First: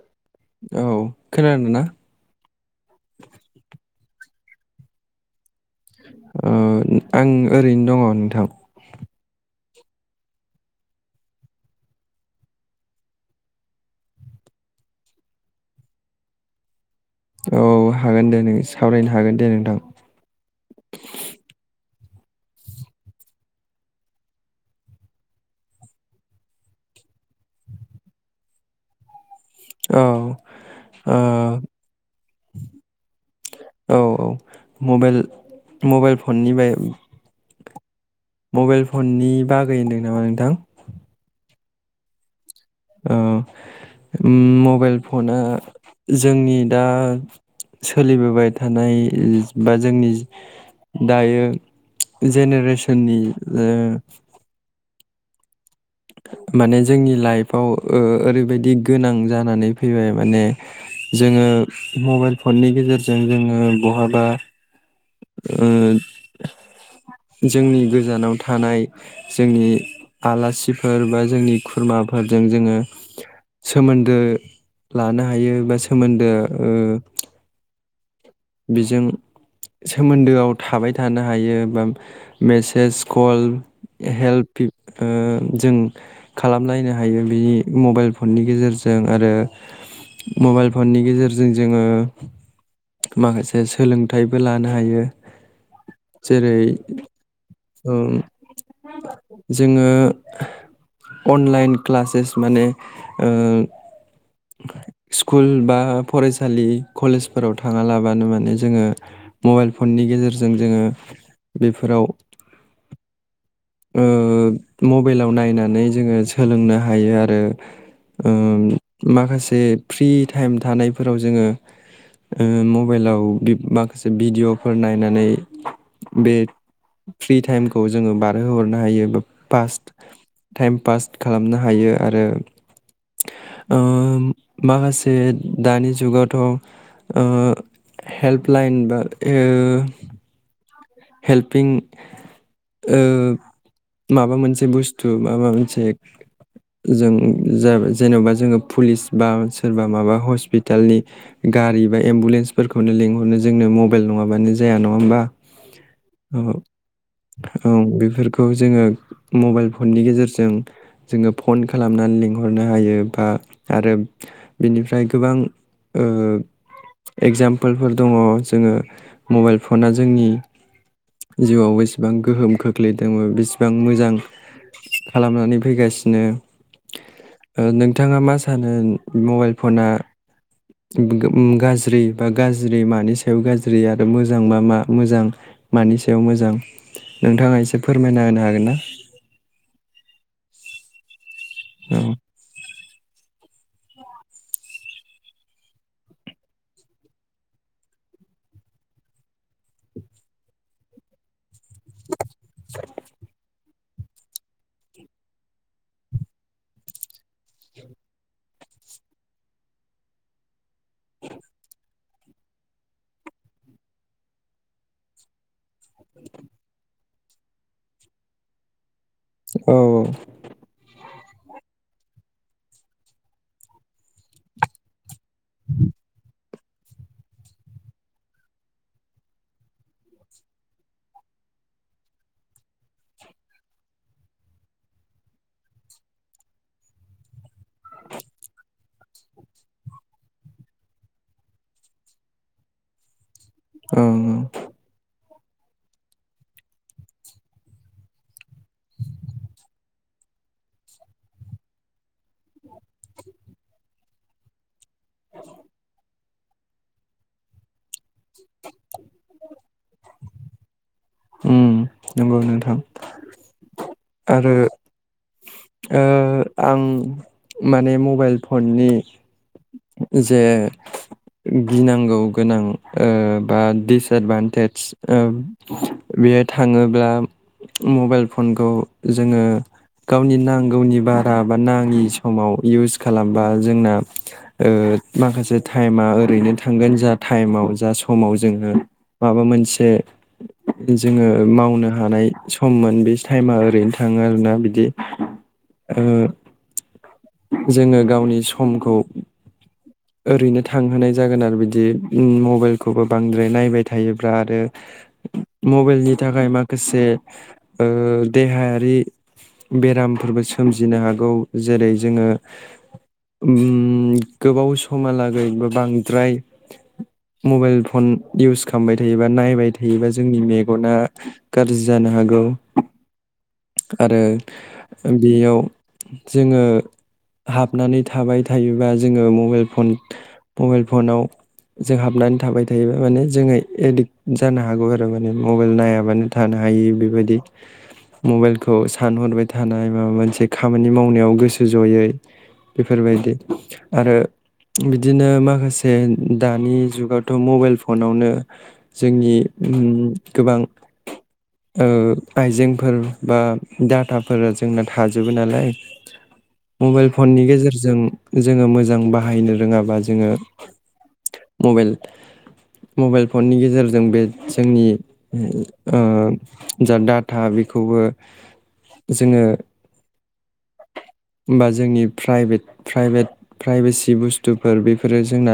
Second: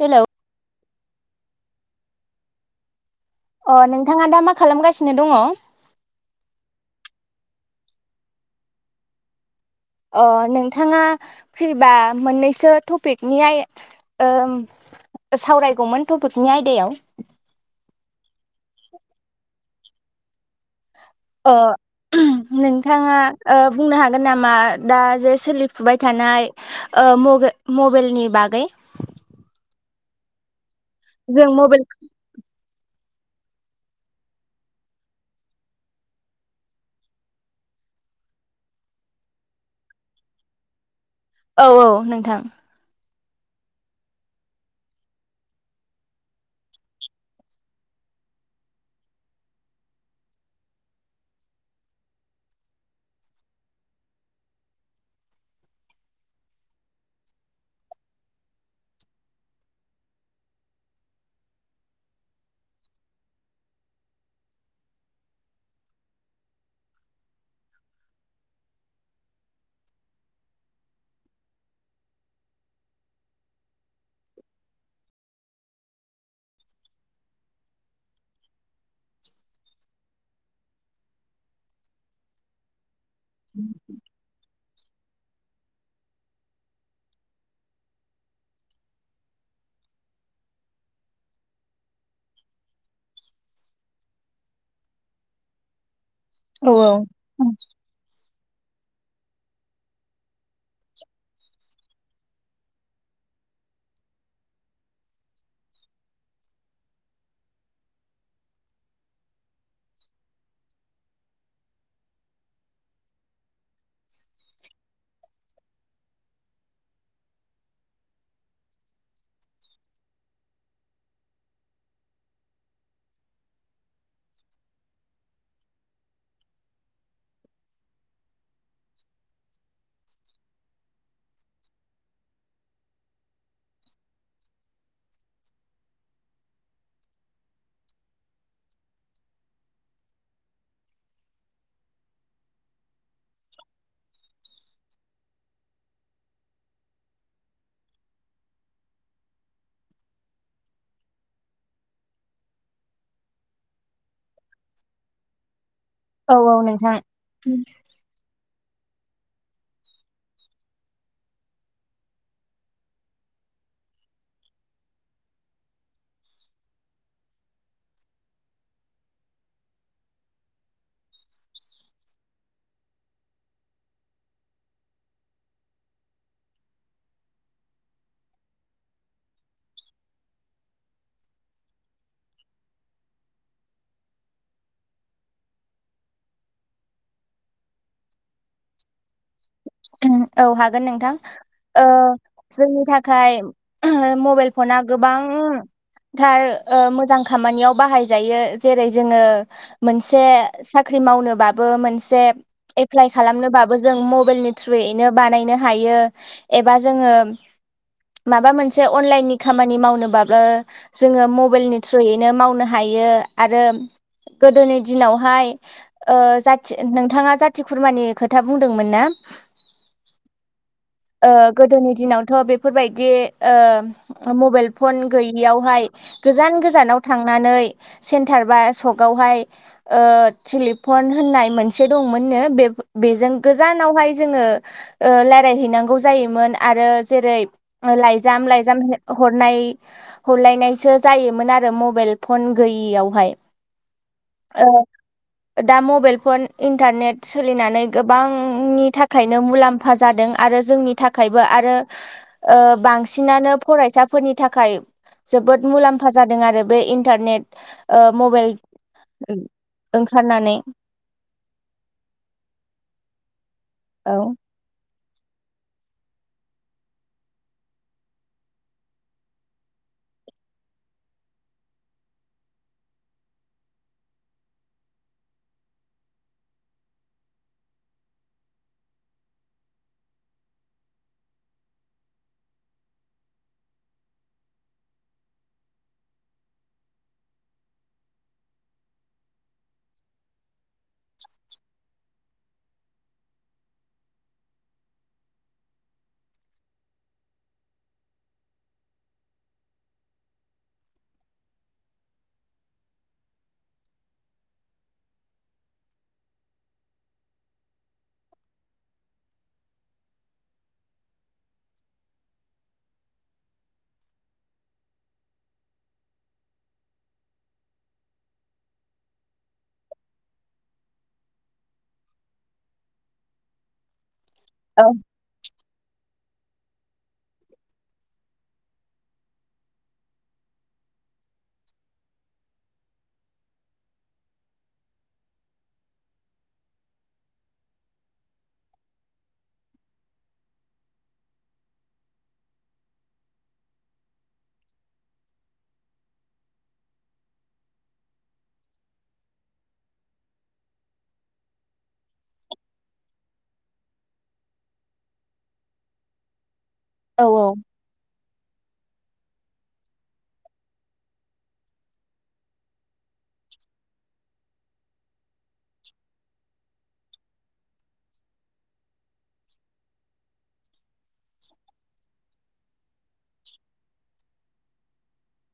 Hello औ खोनदों ना? [inaudible] अ नोंथाङा दा मा खालामगासिनो दङ? ओ आं ओरैनो दङ नोंथां। अ नोंथाङा फिरबा मोननैसो टपिकनि आय सावरायगौमोन टपिकनि आयदायाव औ हागोन दे नों सावरायनो हागोन दे नोंथां अ नोंथाङा ओ बुंनो हागोन नामा दा जे सोलिफुबाय थानाय ओ मबाइल-मबाइलनि बागै? औ ओ जों मबाइल औ औ मबाइल मबाइल फननिबाय मबाइल फननि बागै होनदों नामा नोंथां? औ औ नोंथां ओ मबाइल फना जोंनि दा सोलिबोबाय थानाय बा जोंनि दायो जेनेरेसननि ओ माने जोंनि लाइफआव ओ ओरैबायदि गोनां जानानै फैबाय माने जोङो मबाइल फननि गेजेरजों जोङो बहाबा ओ जोंनि गोजानाव थानाय जोंनि आलासिफोर फोर बा जोंनि खुरमाफोरजों जोङो सोमोन्दो लानो हायो बा सोमोन्दो बेजों सोमोन्दोआव थाबाय थानो हायो बा मेसेज कल हेल्प जों खालामलायनो हायो बेनि मबाइल फननि गेजेरजों आरो मबाइल फननि गेजेरजों जोङो माखासे सोलोंथाइबो लानो हायो। जेरै औ जोङो अनलाइन क्लासेस माने स्कुल बा फरायसालि कलेजफोराव थाङा लाबानो माने जोङो मबाइल फननि गेजेरजों जोङो बेफोराव मबाइलाव नायनानै जोङो सोलोंनो हायो आरो माखासे फ्रि टाइम थानायफोराव जोङो मबाइलाव माखासे भिडिअफोर नायनानै बे फ्रि टाइमखौ जोङो बार हरनो हायो बास टाइम पास खालामनो हायो आरो माखासे दानि जुगावथ' हेल्पलाइन बा हेल्पिं माबा मोनसे बुस्थु माबा मोनसे जों जेनबा जोङो पुलिस बा सोरबा माबा हस्पिटालनि गारि बा एम्बुलेन्सफोरखौनो लिंहरनो जोंनो मबाइल नङाबानो जाया नङा होमबा? औ औ नोंथां। खौ जोङो मबाइल फननि गेजेरजों जोङो फन खालामनानै लिंहरनो हायो बा आरो बेनिफ्राय गोबां एगजामपोलफोर दङ जोङो मबाइल फना जोंनि जिउआव बेसेबां गोहोम खोख्लैदों बेसेबां मोजां खालामनानै फैगासिनो नोंथाङा मा सानो मबाइल फना गाज्रि बा गाज्रि मानि सायाव गाज्रि आरो मोजांबा मा मोजां मानि सायाव मोजां नोंथाङा एसे फोरमायना होनो हागोन ना? औ हागोन नोंथां। ओ जोंनि थाखाय मबाइल फना गोबांथार मोजां खामानियाव बाहाय जायो जेरै जोङो मोनसे साख्रि मावनोबा बो मोनसे एप्लाइ खालामनो बाबो जों मबाइलनि थ्रुयैनो बानायनो हायो एबा जोङो माबा मोनसे अनलाइननि खामानि मावनोबाबो जोङो मबाइलनि थ्रुयैनो मावनो हायो आरो गोदोनि दिनावहाय जाथि नोंथाङा जाथि खुरमानि खोथा बुंदोंमोन ना? औ औ गोदोनि दिनावथ' बेफोरबायदि मबाइल फन गैयैयावहाय गोजान गोजान जानाव थांनानै सेन्टार बा सगावहाय टेलिफन होननाय मोनसे दंमोननो बेजों गोजानावहाय जोङो रायलायहैनांगौ जायोमोन आरो जेरै लाइजाम लाइजाम हरनाय हरलायनायसो जायोमोन आरो मबाइल फन गैयियावहाय। औ ओ दा मबाइल फन इन्टारनेट सोलिनानै गोबांनि थाख खायनो मुलाम्फा जादों आरो जोंनि थाखायबो आरो बांसिनानो फरायसाफोरनि थाखाय जोबोद मुलाम्फा जादों आरो बे इन्टारनेट मबाइल ओंखारनानै उम नंगौ नोंथां। औ आरो आं माने मबाइल फननि जे गिनांगौ गोनां बा दिसएदभान्टेज बेयो थाङोब्ला मबाइल फनखौ जोङो गावनि नांगौनि बारा बा नाङि समाव इउस खालामबा जोंना माखासे टाइमा ओरैनो थांगोन जा टाइमाव जा समाव जोङो माबा मोनसे जोङो मावनो हानाय सममोन बे टाइमा ओरैनो थाङो आरोना बिदि जोङो गावनि समखौ ओरैनो थांहोनाय जागोन आरो बिदि मबाइलखौबो बांद्राय नायबाय थायोब्ला आरो मबाइलनि थाखाय माखासे देहायारि बेरामफोरबो सोमजिनो हागौ जेरै जोङो गोबाव स समहालागै बा बांद्राय मबाइल फन इउस खालामबाय थायोबा नायबाय थायोबा जोंनि मेगना गाज्रि जानो हागौ आरो औ बेयाव जोङो हाबनानै थाबाय थायोबा जोङो मबाइल फन मबाइल फनाव जों हाबनानै थाबाय थायोबा माने जोङो एडिक्ट जानो हागौ आरो माने मबाइल नायाबानो थानो हायि बेबायदि मबाइलखौ सानहरबाय थानाय माबा मोनसे खामानि मावनायाव गोसो ज'यै बेफोरबायदि आरो बिदिनो माखासे दानि जुगावथ' मबाइल फनावनो जोंनि गोबां आइजेंफोर बा डाटाफोरा जोंना थाजोबो नालाय मबाइल औ फननि गेजेरजों जोङो मो जों बाहायनो रोंङाबा जोंङो मबाइल मबाइल फननि गेजेरजों बे जोंनि ओ जा दाटा बेखौबो जोंङो बा जोंनि प्राइभ्रेट प्राइभ्रेट प्राइबिसि बुस्थु बुस्थुफोर बेफोरो जोंना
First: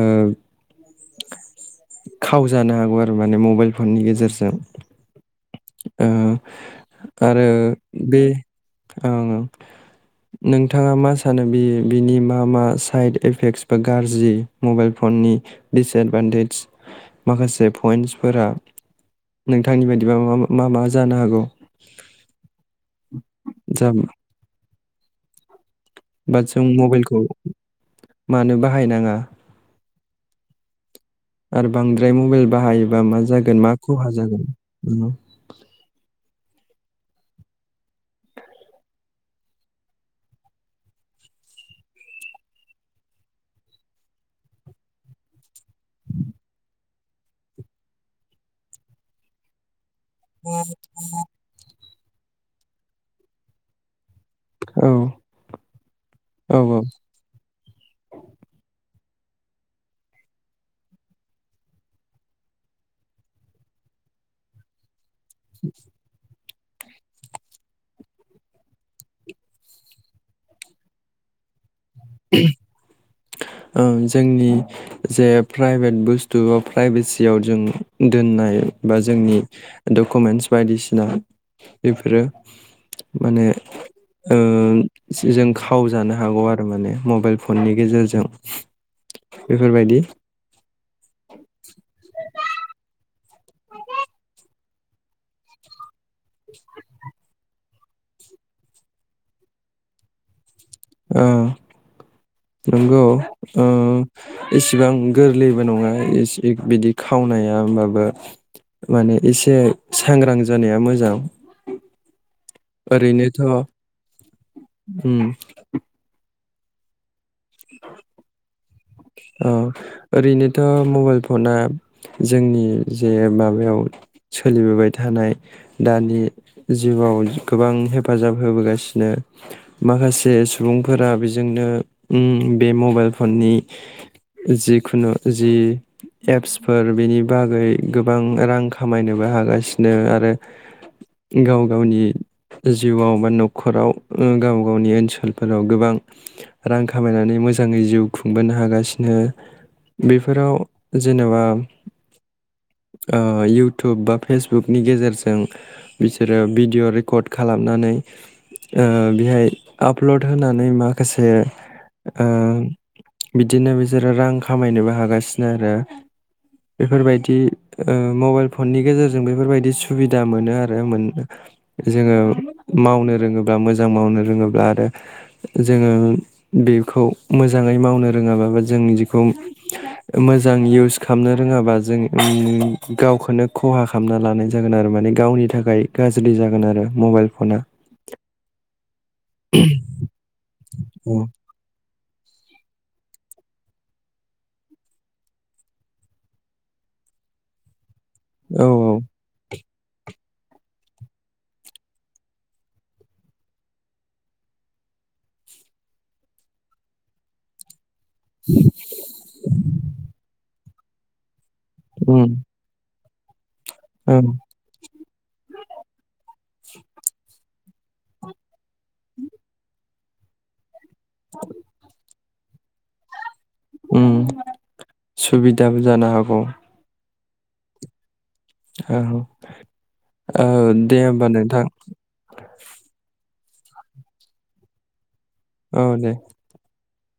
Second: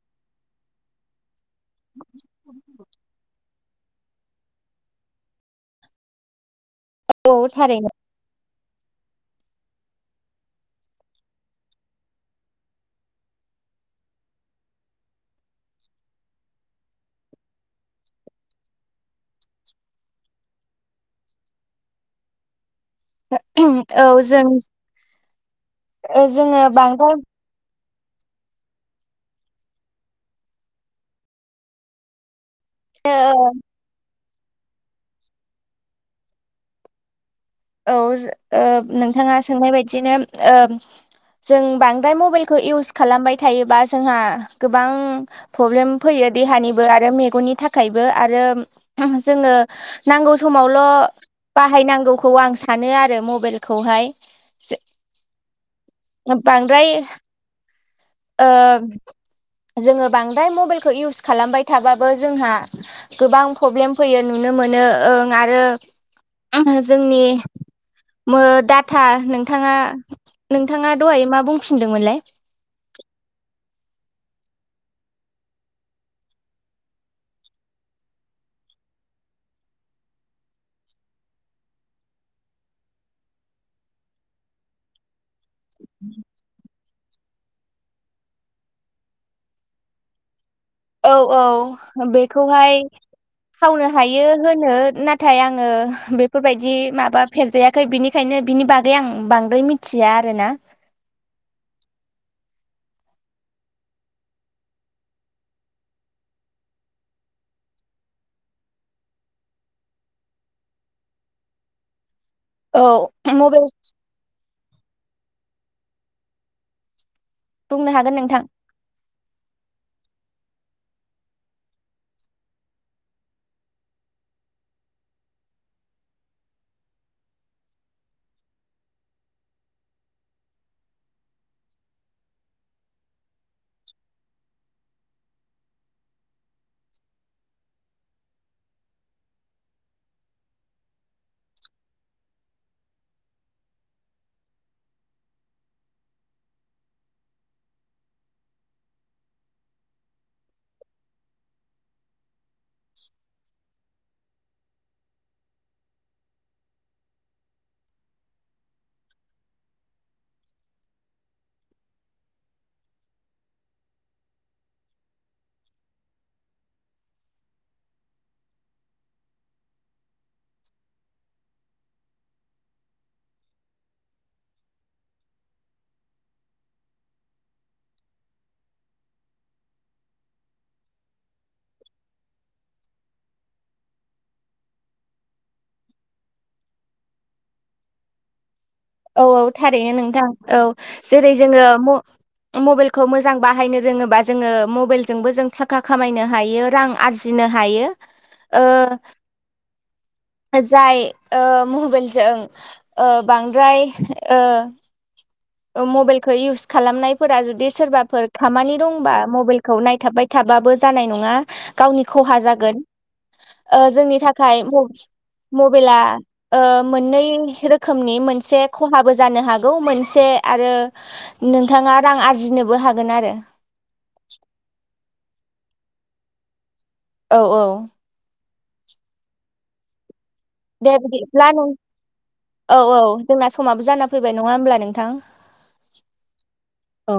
ओ खाव जानो हागौ आरो माने मबाइल फननि गेजेरजों जों ओ आरो औ थारैनो बे ओं ओं नोंथाङा मा सानो बि बिनि बा मा मा साइड इफेक्टस बा गाज्रि मबाइल फननि डिसएडभान्टेज माखासे पइन्टसफोरा नोंथांनि बायदिबा मा मा जानो हागौ? जा औ जों ओ बा जोङो जों बांद्राय मबाइलखौ मानो बाहायनाङा आरो बांद्राय मबाइल बाहायोबा मा औ जागोन मा खहा जागोन उम औ औ नोंथाङा सोंनाय बायदिनो जों बांद्राय मबाइलखौ इउस खालामबाय थायोबा जोंहा गोबां प्रब्लेम फैयो देहानिबो आरो मेगननि थाखायबो आरो जोङो नांगौ समावल' बाहायनांगौ खौ आं सानो आरो मबाइलखौहाय औ औ औ बांद्राय ओ जोङो बांद्राय मबाइलखौ इउस खालामबाय थाबाबो जोंहा गोबां प्रब्लेम फैयो नुनो मोनो ओं आरो जोंनि मो दाटा नोंथाङा नोंथाङा दहाय मा बुं फिनदोंमोनलाय? ओं जोंनि जे प्राइभेट बुस्थु बा प्राइभेसियाव जों दोननाय बा जोंनि डकुमेन्टस बायदिसिना बेफोरो माने ओ जों खाव जानो हागौ आरो माने मबाइल फननि गेजेरजों बेफोरबायदि औ औ बेखौहाय खावनो हायो होनो नाथाय आङो बेफोरबायदि माबा फेरजाया बिनिखायनो बिनि बागै आं बांद्राय मिथिया आरो ना नंगौ ओ इसिबां गोरलैबो नङा बिदि खावनाया होनबाबो माने एसे सांग्रां जानाया मोजां औ ओरैनोथ' मबाइल उम बुंनो हागोन नोंथां औ ओरैनोथ' मबाइल फना जोंनि जे माबायाव सोलिबोबाय थानाय दानि जिउआव गोबां हेफाजाब होबोगासिनो माखासे सुबुंफोरा बेजोंनो बे मबाइल फननि जिखुनु जि एप्सफोर बेनि बागै गोबां रां खामायनोबो हागासिनो आरो गाव गावनि जिउआव बा न'खराव गाव गावनि ओनसोलफोराव गोबां रां खामायनानै मोजाङै जिउ खुं खांबोनो हागासिनो बेफोराव जेनेबा ओ इउटुब बा फेसबुकनि गेजेरजों बिसोरो भिडिअ रेकर्ड खालामनानै ओ बेहाय आपलड होनानै माखासे ओ बिदिनो बिसोरो रां खामायनोबो हागासिनो आरो बेफोरबायदि ओ मबाइल फननि गेजेरजों बेफोरबायदि सुबिदा मोनो आरो मोन जोङो मावनो रोङोब्ला मोजां मावनो रोङोब्ला आरो जोङो बेखौ मोजाङै मावनो रोङाबाबो जों बिखौ मोजां इउस खालामनो रोङाबा जों गावखौनो खहा खालामना लानाय जागोन आरो माने गावनि थाखाय गाज्रि जागोन आरो मबाइल फना औ औ थारैनो नोंथां। औ औ जेरै- जोङो म मबाइलखौ मोजां बाहायनो रोङोबा जोङो मबाइलजोंबो जों थाखा खामायनो हायो रां आरजिनो हायो। ओ औ जाय ओ मबाइलजों ओ बां द्राय ओ ओ मबाइलखौ इउस खालामनायफोरा जुदि सोरबा फोर खामानि दंबा मबाइलखौ नायथाबबाय थाबाबो जानाय नङा। गावनि उम खहा जागोन। ओ जोंनि औ थाखाय मब-मबाइला ओ मोननै रोखोमनि मोनसे खहाबो जानो हागौ मोनसे आरो नोंथाङा रां आरजि जिनोबो हागोन आरो दाबो जानो हागौ औ औ औ औ दे होमबा बिदिब्ला नोंथां नों औ औ जोंना समाबो जाना फैबाय नङा होमब्ला नोंथां। औ दे। औ